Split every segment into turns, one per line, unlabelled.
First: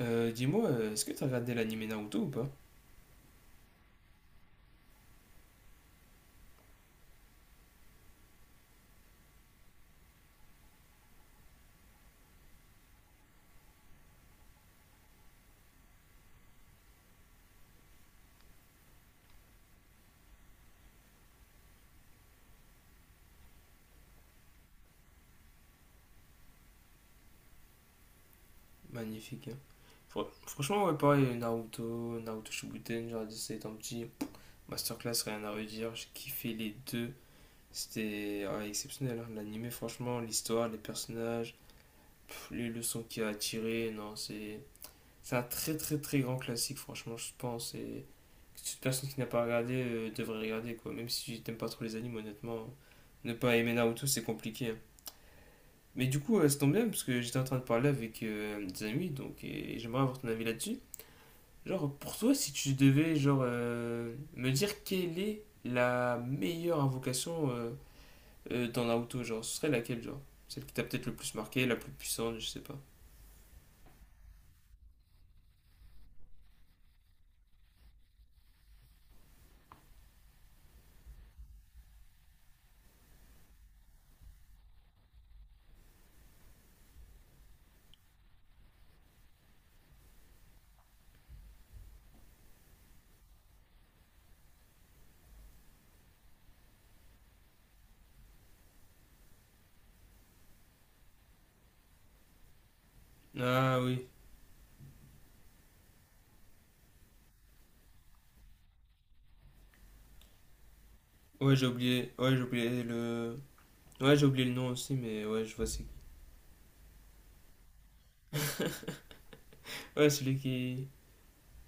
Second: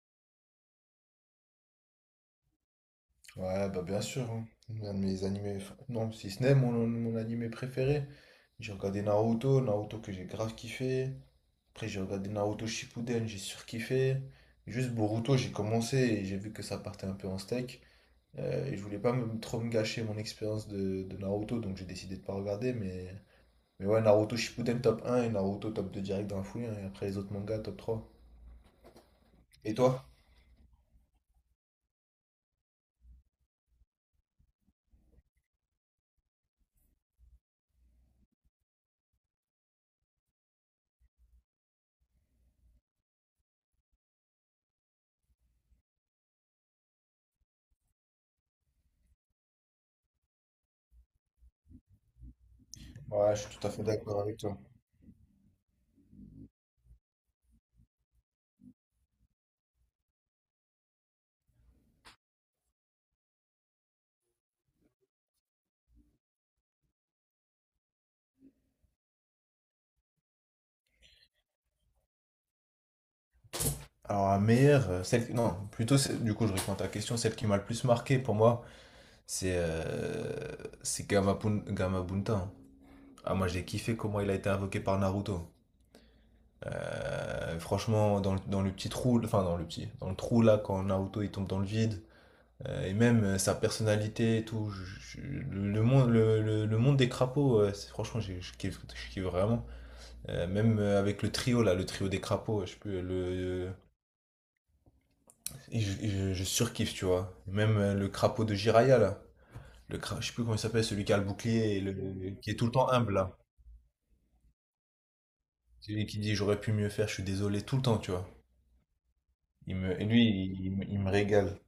Est-ce que t'as regardé l'anime Naruto ou pas?
Ouais, bah bien sûr, hein. Un de mes animés, enfin, non, si ce n'est mon animé préféré. J'ai regardé Naruto, Naruto que j'ai grave kiffé. Après, j'ai regardé Naruto Shippuden, j'ai surkiffé. Juste Boruto, j'ai commencé et j'ai vu que ça partait un peu en steak. Et je voulais pas me, trop me gâcher mon expérience de Naruto, donc j'ai décidé de pas regarder. Mais ouais, Naruto Shippuden top un et Naruto top 2 direct dans la foulée, hein. Et après, les autres mangas top trois.
Magnifique, hein.
Et toi?
Franchement, ouais, pareil, Naruto, Naruto Shippuden, genre c'est étant petit, masterclass, rien à redire, j'ai kiffé les deux, c'était ouais, exceptionnel, hein. L'anime, franchement, l'histoire, les personnages, les leçons qu'il a tirées, non, c'est un très très très grand classique, franchement, je pense, et que toute personne qui n'a pas regardé devrait regarder, quoi, même si t'aimes pas trop les animes, honnêtement, ne
Ouais, je
pas
suis tout à
aimer
fait
Naruto,
d'accord
c'est
avec toi.
compliqué, hein. Mais du coup, ça tombe bien parce que j'étais en train de parler avec des amis, donc et j'aimerais avoir ton avis là-dessus. Genre, pour toi, si tu devais genre me dire quelle est la meilleure invocation dans Naruto, genre, ce serait laquelle, genre? Celle qui t'a peut-être le plus marqué, la plus puissante, je sais pas.
Alors, la meilleure, celle qui- non, plutôt, c'est- du coup, je réponds à ta question, celle qui m'a le plus marqué pour moi, c'est euh, c'est Gamapun- Gamabunta, hein. Ah, moi, j'ai kiffé comment il a été invoqué par Naruto. Franchement, dans le petit trou, enfin, dans le petit, dans le trou là, quand Naruto il tombe dans le vide, et même sa personnalité et tout, le monde des crapauds, c'est- franchement, je kiffe vraiment. Même avec le trio là, le trio des crapauds, je sais plus, le. euh,
Ah oui.
Et je surkiffe, tu vois. Même le crapaud de Jiraya, là. Le cra... Je sais plus comment il s'appelle, celui qui a le
Ouais, j'ai
bouclier et
oublié. Ouais,
le-
j'ai
qui est tout le
oublié
temps humble,
le.
là.
Ouais, j'ai oublié le nom aussi, mais ouais, je vois c'est.
Celui qui dit j'aurais pu mieux faire, je suis désolé tout le temps, tu vois. Il me... Et
Ouais,
lui,
celui
il, il me
qui.
il me régale.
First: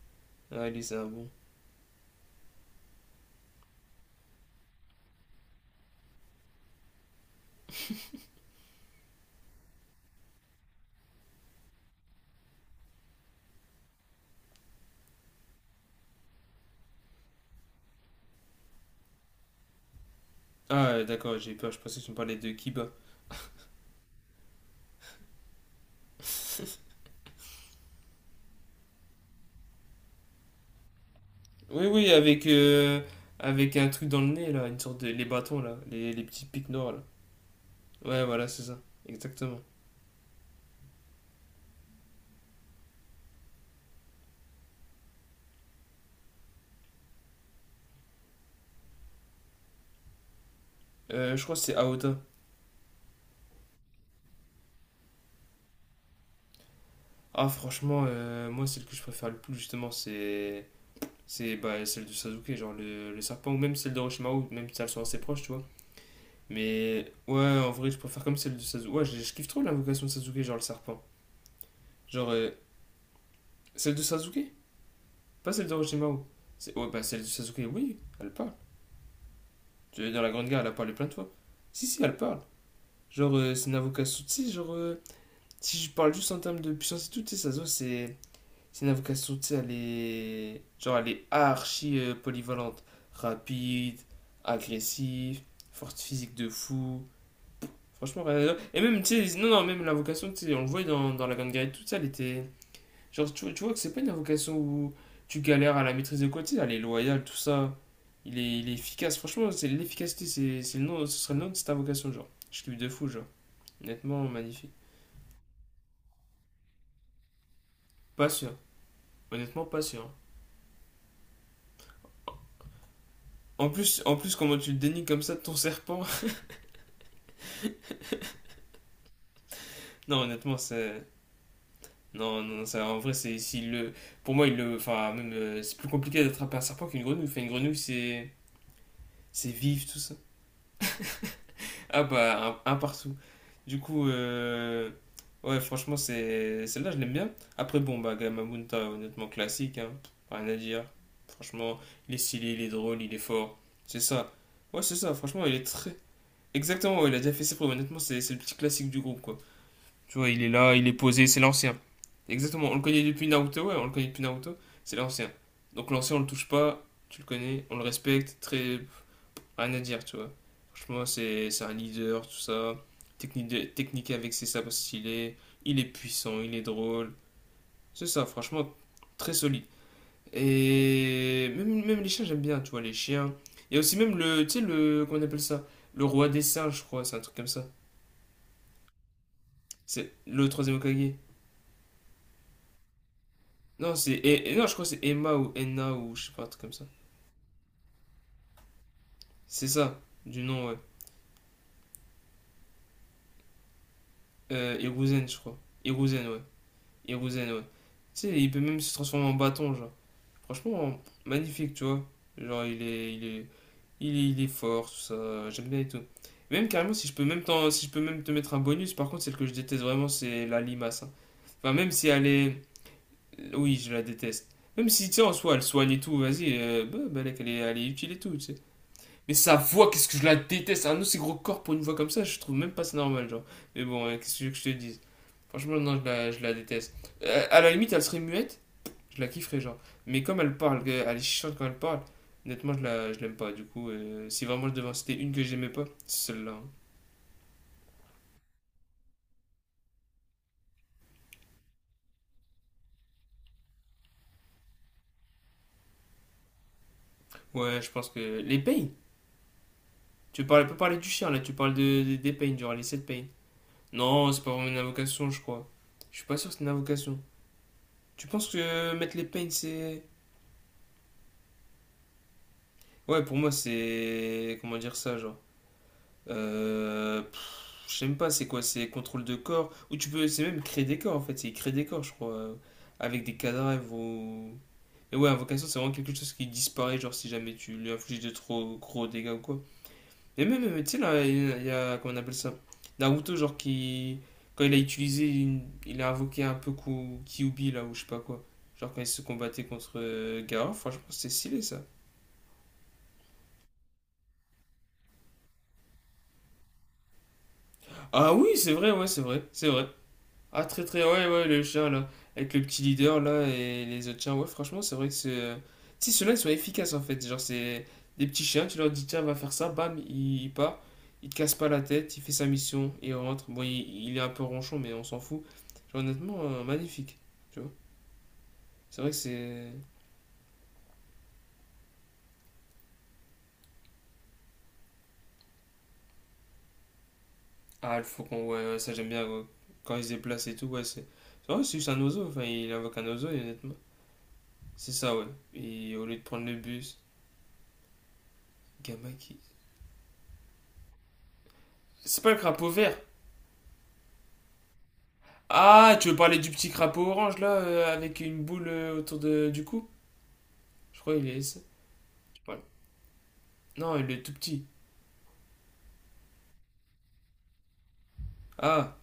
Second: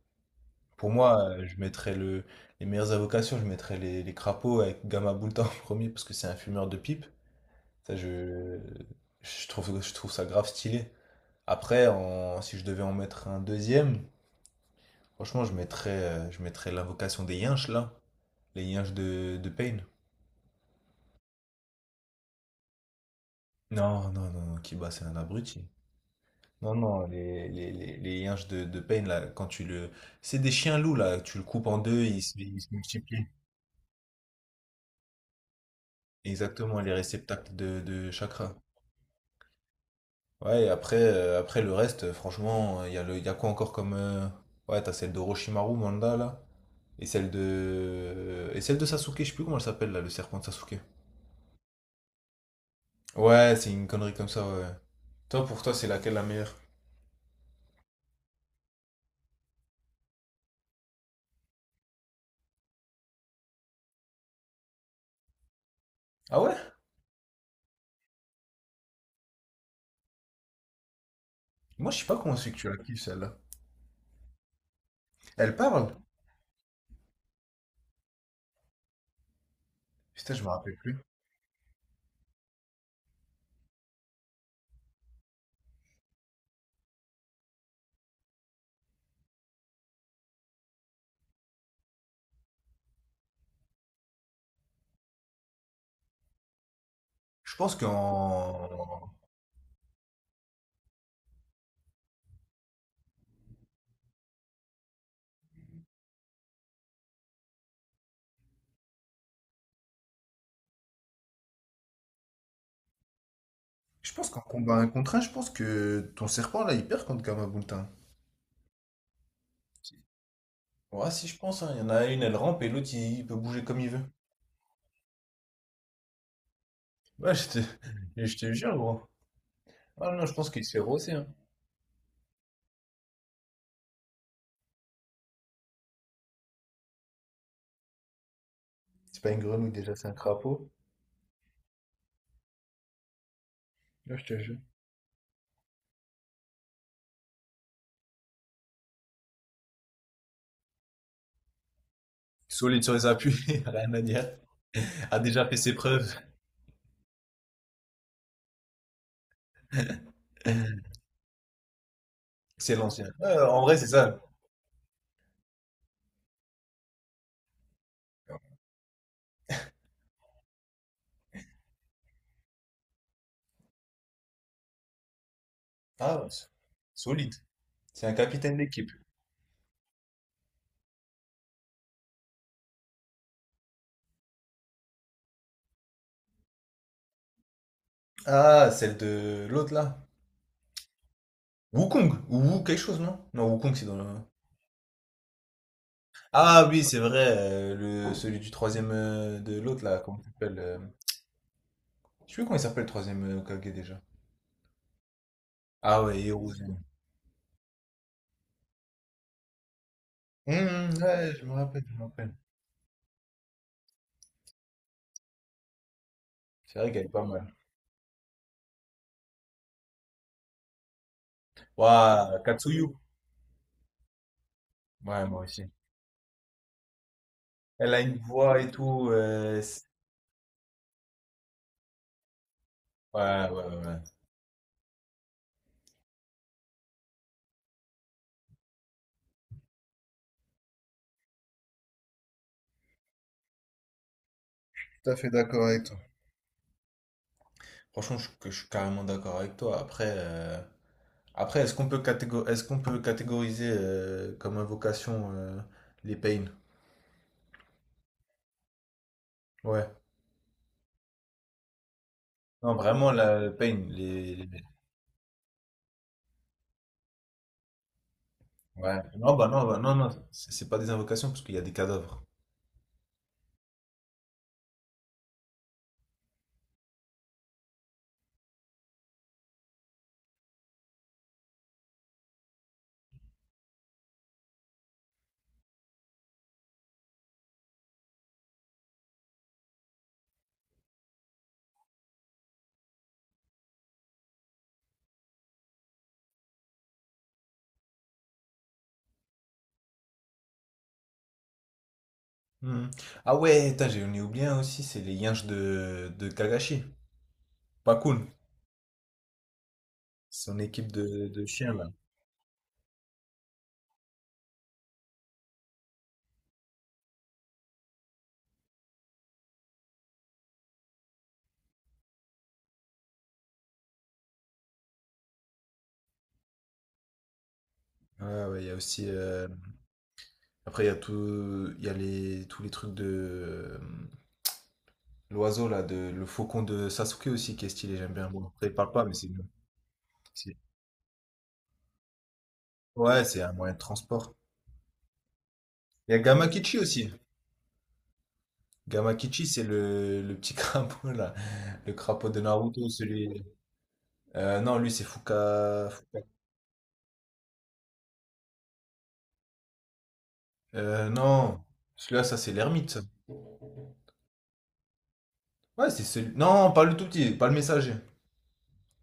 Ah, lui,
Pour
c'est un
moi,
bon.
je mettrais le... les meilleures invocations, je mettrais les crapauds avec Gamma Boulta en premier parce que c'est un fumeur de pipe. Ça, je trouve ça grave stylé. Après, en- si je devais en mettre un deuxième, franchement, je mettrais l'invocation des Yinches, là. Les Yinches de Pain.
Ah, d'accord, j'ai peur, je pensais que tu me parlais de Kiba.
Non, non, non, non, Kiba, c'est un abruti. Non, non, les yinches de Pain, là, quand tu le... C'est des chiens loups, là, tu le coupes en
Oui,
deux,
oui,
ils se,
avec,
ils se multiplient.
avec un truc dans le nez, là, une sorte de... les bâtons, là, les petits pics
Exactement,
noirs,
les
là.
réceptacles de
Ouais, voilà,
chakras.
c'est ça, exactement.
Ouais, et après, après le reste, franchement, il y a le, il y a quoi encore comme... Ouais, t'as celle de Roshimaru, Manda, là, et celle de... Et celle de Sasuke, je sais plus comment elle s'appelle, là, le serpent de Sasuke.
Je crois que c'est Aota.
Ouais, c'est une connerie comme ça, ouais. Toi, pour toi, c'est laquelle la meilleure?
Ah, franchement, moi, celle que je préfère le plus, justement, c'est... c'est bah, celle de Sasuke, genre le serpent, ou même celle d'Orochimaru, même si elles sont assez proches, tu vois.
Ah ouais?
Mais ouais, en vrai, je préfère comme celle de Sasuke. Ouais, je kiffe trop l'invocation de Sasuke, genre le serpent.
Moi, je sais pas
Genre,
comment c'est que tu la kiffes, celle-là.
celle de Sasuke, pas
Elle
celle
parle?
d'Orochimaru. Ouais, bah celle de Sasuke, oui, elle parle. Tu veux dans la
Putain, je
Grande
me
Guerre, elle a
rappelle
parlé
plus.
plein de fois. Si, si, elle parle. Genre, c'est un avocat Souti, genre, si je parle juste en termes de puissance et tout, tu sais, Sazo, c'est une avocat Souti, elle est. Genre, elle est archi polyvalente. Rapide, agressive, forte physique de fou.
Je pense
Franchement, rien à dire. Et même,
qu'en
tu sais, non, non, même la vocation, tu sais, on le voit dans, dans la Grande Guerre et tout ça, elle était. Genre, tu vois que c'est pas une vocation où tu galères à la maîtrise de quoi, tu sais, elle est loyale, tout ça. Il est efficace, franchement, c'est l'efficacité, c'est le nom, ce serait le nom de cette invocation, genre. Je kiffe de fou, genre.
je
Honnêtement,
pense qu'en
magnifique.
combat un contre un, je pense que ton serpent là, il perd contre Gamabuntin.
Pas sûr. Honnêtement, pas sûr.
Ouais, si je pense, hein. Il y en a une, elle rampe et l'autre, il peut bouger comme il veut.
En plus, comment tu le dénies comme ça de ton serpent?
Ouais, je te, je te jure, gros. Ah
Non,
non, je pense
honnêtement,
qu'il s'est
c'est.
rossé, hein.
Non, non, ça, en vrai, c'est. S'il le... pour moi, il le. Enfin, même. C'est plus compliqué d'attraper un serpent qu'une grenouille. Enfin, une grenouille, c'est.
C'est pas une
C'est
grenouille
vif,
déjà,
tout
c'est un
ça.
crapaud.
Ah, bah, un partout. Du coup,
Ouais, je te jure.
ouais, franchement, c'est. Celle-là, je l'aime bien. Après, bon, bah, Gamabunta, honnêtement, classique, hein. Rien à dire. Franchement, il est stylé, il est
Solide sur
drôle,
les
il est
appuis,
fort.
rien
C'est
à dire.
ça. Ouais, c'est ça,
A
franchement,
déjà
il
fait
est
ses
très.
preuves.
Exactement, ouais, il a déjà fait ses preuves. Honnêtement, c'est le petit classique du groupe, quoi. Tu vois, il est là, il est posé, c'est l'ancien. Exactement,
C'est
on le connaît
l'ancien.
depuis
Ouais, en
Naruto, ouais,
vrai,
on
c'est
le connaît
ça.
depuis Naruto, c'est l'ancien. Donc l'ancien, on le touche pas, tu le connais, on le respecte, très... rien à dire, tu vois. Franchement, c'est un leader, tout ça. Technique, technique avec ses sabres stylés, il est
Ah, ouais,
puissant,
c'est-
il est drôle.
solide. C'est
C'est
un
ça,
capitaine
franchement,
d'équipe.
très solide. Et même, même les chiens, j'aime bien, tu vois, les chiens. Il y a aussi même le, tu sais, le, comment on appelle ça? Le roi des singes, je crois, c'est un truc comme ça.
Ah, celle de l'autre là.
C'est le troisième Okage.
Wukong ou Wu quelque chose, non? Non, Wukong, c'est dans le...
Non, je crois que c'est Emma ou Enna ou je sais pas, un truc
Ah
comme ça.
oui, c'est vrai, le, celui du troisième de
C'est
l'autre là,
ça,
comment il
du
s'appelle
nom, ouais.
Je sais plus comment il s'appelle le troisième Hokage déjà.
Hiruzen, je crois.
Ah ouais,
Hiruzen, ouais.
Hiruzen.
Hiruzen, ouais. Tu sais, il peut même se transformer en bâton, genre. Franchement,
Ouais, je me
magnifique, tu
rappelle, je me
vois.
rappelle.
Genre, il est fort, tout ça. J'aime bien et tout. Même
C'est vrai
carrément,
qu'elle
si
est
je peux
pas
même,
mal.
si je peux même te mettre un bonus, par contre, celle que je déteste vraiment, c'est la limace. Hein. Enfin, même si elle
Waouh,
est.
Katsuyu.
Oui, je la déteste. Même si, tu sais,
Ouais,
en
moi
soi, elle
aussi.
soigne et tout, vas-y, bah, bah, elle est
Elle a
utile
une
et tout, tu sais.
voix et tout.
Mais sa
C'est-
voix, qu'est-ce que je la déteste. Un aussi gros corps pour une voix comme ça, je trouve même pas c'est normal, genre.
ouais, ouais,
Mais
ouais.
bon, hein, qu'est-ce que tu veux que je te dise. Franchement, non, je la déteste. À la limite, elle serait muette, je la kifferais, genre. Mais comme elle parle, elle est chiante quand elle parle, honnêtement, je l'aime pas. Du coup, si vraiment je devais en
Tout à
citer
fait
une que
d'accord
j'aimais
avec
pas,
toi.
c'est celle-là. Hein.
Franchement, que je suis carrément d'accord avec toi. Après, après, est-ce qu'on peut catégoriser comme invocation les pains?
Ouais, je pense que. Les pains.
Ouais.
Tu parles peux parler du chien, là, tu parles de, des pains, genre
Non,
les 7
vraiment
pains.
la pain,
Non, c'est
les-
pas vraiment une invocation, je crois. Je suis pas sûr que c'est une invocation. Tu penses que
Ouais.
mettre les
Non, bah
pains,
non, bah non,
c'est.
non, c'est pas des invocations parce qu'il y a des cadavres.
Ouais, pour moi, c'est. Comment dire ça, genre. Je sais même pas, c'est quoi? C'est contrôle de corps. Ou tu peux. C'est même créer des corps, en fait. C'est créer des corps, je crois. Avec des cadavres ou. Et ouais, invocation, c'est vraiment quelque chose qui disparaît, genre si jamais tu lui infliges de trop gros dégâts ou quoi. Et même, tu sais, là, comment on appelle ça? Naruto, genre qui. Quand il a utilisé. Il a invoqué un peu Kyuubi, là, ou je sais pas quoi. Genre quand il se combattait contre Gaara, franchement, c'est stylé ça.
Hmm. Ah ouais, putain, j'en ai oublié un aussi, c'est les yinches de Kagashi, pas Pakun,
Ah oui, c'est vrai, ouais, c'est vrai, c'est vrai.
son
Ah, très
équipe
très, ouais,
de
ouais, le
chiens
chien
là.
là, avec le petit leader là et les autres chiens, ouais, franchement, c'est vrai que c'est. Si ceux-là ils sont efficaces en fait, genre c'est des petits chiens, tu leur dis tiens, va faire ça, bam, il part, il te casse pas la tête, il fait sa mission, il rentre. Bon, il est un peu ronchon, mais on s'en fout. Genre, honnêtement, magnifique, tu vois.
Ouais, ouais, il y a
C'est
aussi.
vrai que c'est.
Après, il y a tout, il y a les, tous les trucs de l'oiseau là, de le faucon de Sasuke aussi qui est
Ah,
stylé,
le
j'aime bien. Bon,
faucon, ouais,
après, il
ouais,
parle
ça
pas,
j'aime
mais
bien
c'est
ouais.
bien.
Quand il se déplace et tout, ouais, c'est. C'est vrai, c'est juste un oiseau, enfin, il invoque un
Ouais,
oiseau, et
c'est un
honnêtement,
moyen de transport.
c'est ça, ouais. Et au
Il y
lieu
a
de prendre le
Gamakichi
bus,
aussi.
gamin qui.
Gamakichi, c'est le petit crapaud là, le
C'est
crapaud
pas le
de
crapaud
Naruto,
vert!
celui. Non, lui c'est Fuka...
Ah, tu veux
Fuka-
parler du petit crapaud orange là, avec une boule autour de, du cou? Je crois qu'il est. ça,
Non, celui-là ça
tu
c'est
parles.
l'ermite, ça.
Non, il est tout petit.
Ouais, c'est celui. Non, pas le tout petit, pas le messager.
Ah,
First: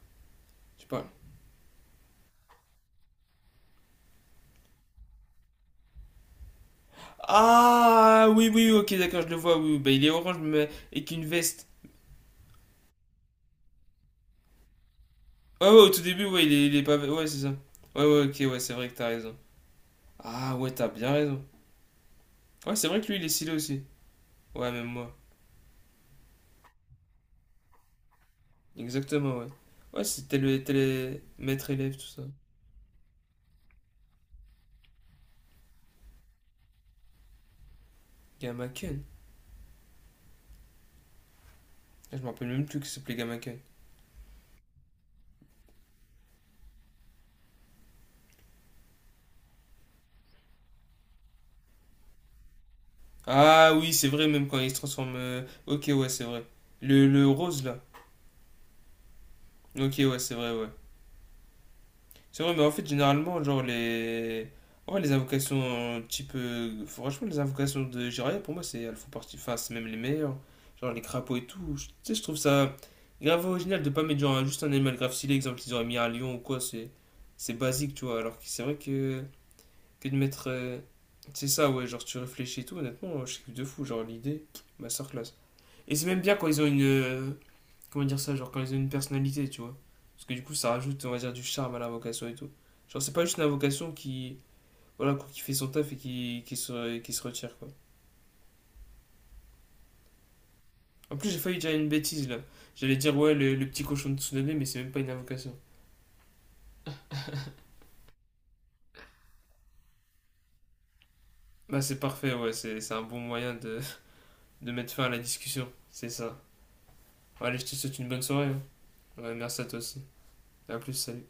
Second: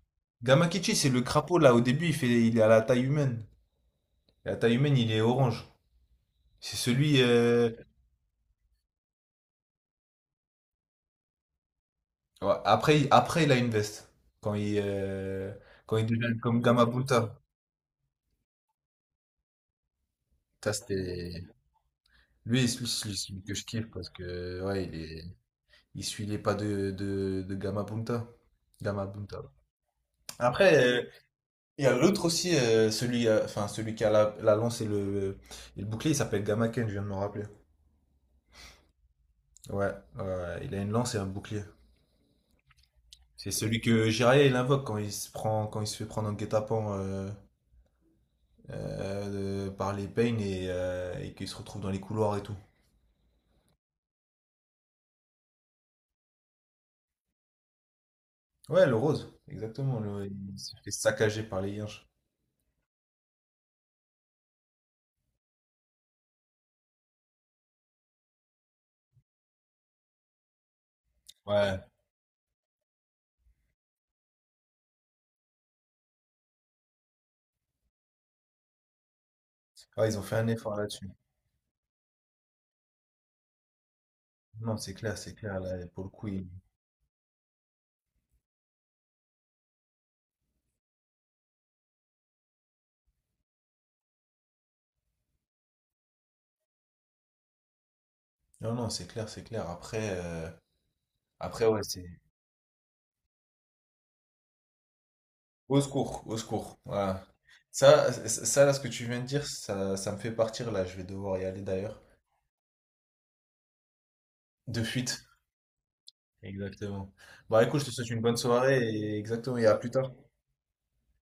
tu
Gamakichi,
parles.
c'est le crapaud là. Au début, il fait, il est à la taille humaine. Et à la taille humaine, il est orange. C'est celui.
Ah, oui, oui, ok, d'accord, je le vois. Oui, oui. bah il est orange, mais avec une veste.
Ouais, après, il a une veste. Quand il, euh,
Ouais, ouais, au
quand
tout
il
début,
devient
ouais,
comme
il est pas. Ouais, c'est
Gamabunta.
ça. Ouais, ouais, ok, ouais, c'est vrai que t'as raison. Ah, ouais,
Ça
t'as bien raison.
c'était. Lui,
Ouais,
c'est
c'est
celui,
vrai que lui,
celui-
il est
celui
stylé
que je
aussi.
kiffe parce que
Ouais,
ouais,
même
il
moi.
est. Il suit les pas de Gama Punta. Gama
Exactement,
Punta.
ouais. Ouais, c'était
Après,
le maître
il y a
élève, tout ça.
l'autre aussi, celui, enfin, celui qui a la, la lance et le bouclier, il s'appelle Gama Ken, je viens de me rappeler.
Gamaken.
Ouais, ouais, il a une lance et un bouclier.
Ah, je me rappelle même plus que ça s'appelait
C'est
Gamaken.
celui que Jiraiya il invoque quand il se prend, quand il se fait prendre en guet-apens par les Pain et qu'il se retrouve dans les couloirs et tout.
Ah oui, c'est vrai, même quand il se transforme. Ok, ouais, c'est vrai. Le rose là.
Ouais, le rose,
Ok,
exactement, le- il
ouais.
se fait saccager par les Yinches.
C'est vrai, mais en fait, généralement, genre les. Ouais, les invocations type. Franchement, les invocations de Jiraiya, pour moi, c'est elles font partie. Enfin, c'est même les meilleures. Genre les crapauds et tout.
Ouais.
Tu sais, je trouve ça grave original de pas mettre genre juste un animal grave stylé. Exemple, ils auraient mis un lion ou quoi, c'est. C'est basique, tu vois. Alors que c'est vrai que.
Ouais,
Que de
ils ont fait un
mettre.
effort là-dessus.
C'est ça, ouais, genre tu réfléchis et tout, honnêtement, je suis de fou. Genre l'idée,
Non,
ma
c'est
soeur.
clair, c'est clair. Là,
Et c'est
pour le
même
coup,
bien quand
ils,
ils ont une. Comment dire ça. Genre quand ils ont une personnalité, tu vois. Parce que du coup, ça rajoute, on va dire, du charme à la vocation et tout. Genre, c'est pas juste une vocation qui. Voilà, quoi, qui fait son taf et qui, qui se retire, quoi.
Non, non, c'est clair, c'est clair. Après,
En plus, j'ai failli
après
dire
ouais,
une
c'est...
bêtise là. J'allais dire, ouais, le petit cochon de Tsunade, mais c'est même pas une invocation.
Au secours, au secours. Voilà. Ça, ce que tu viens de dire, ça me fait partir, là. Je vais devoir y aller,
Bah, c'est
d'ailleurs.
parfait, ouais, c'est un bon moyen de
De
mettre fin à la
fuite.
discussion. C'est ça.
Exactement.
Bon, allez,
Bah,
je te
écoute, je te
souhaite une
souhaite
bonne
une bonne
soirée. Hein.
soirée et
Ouais,
exactement,
merci à
et à
toi
plus
aussi.
tard.
À plus, salut.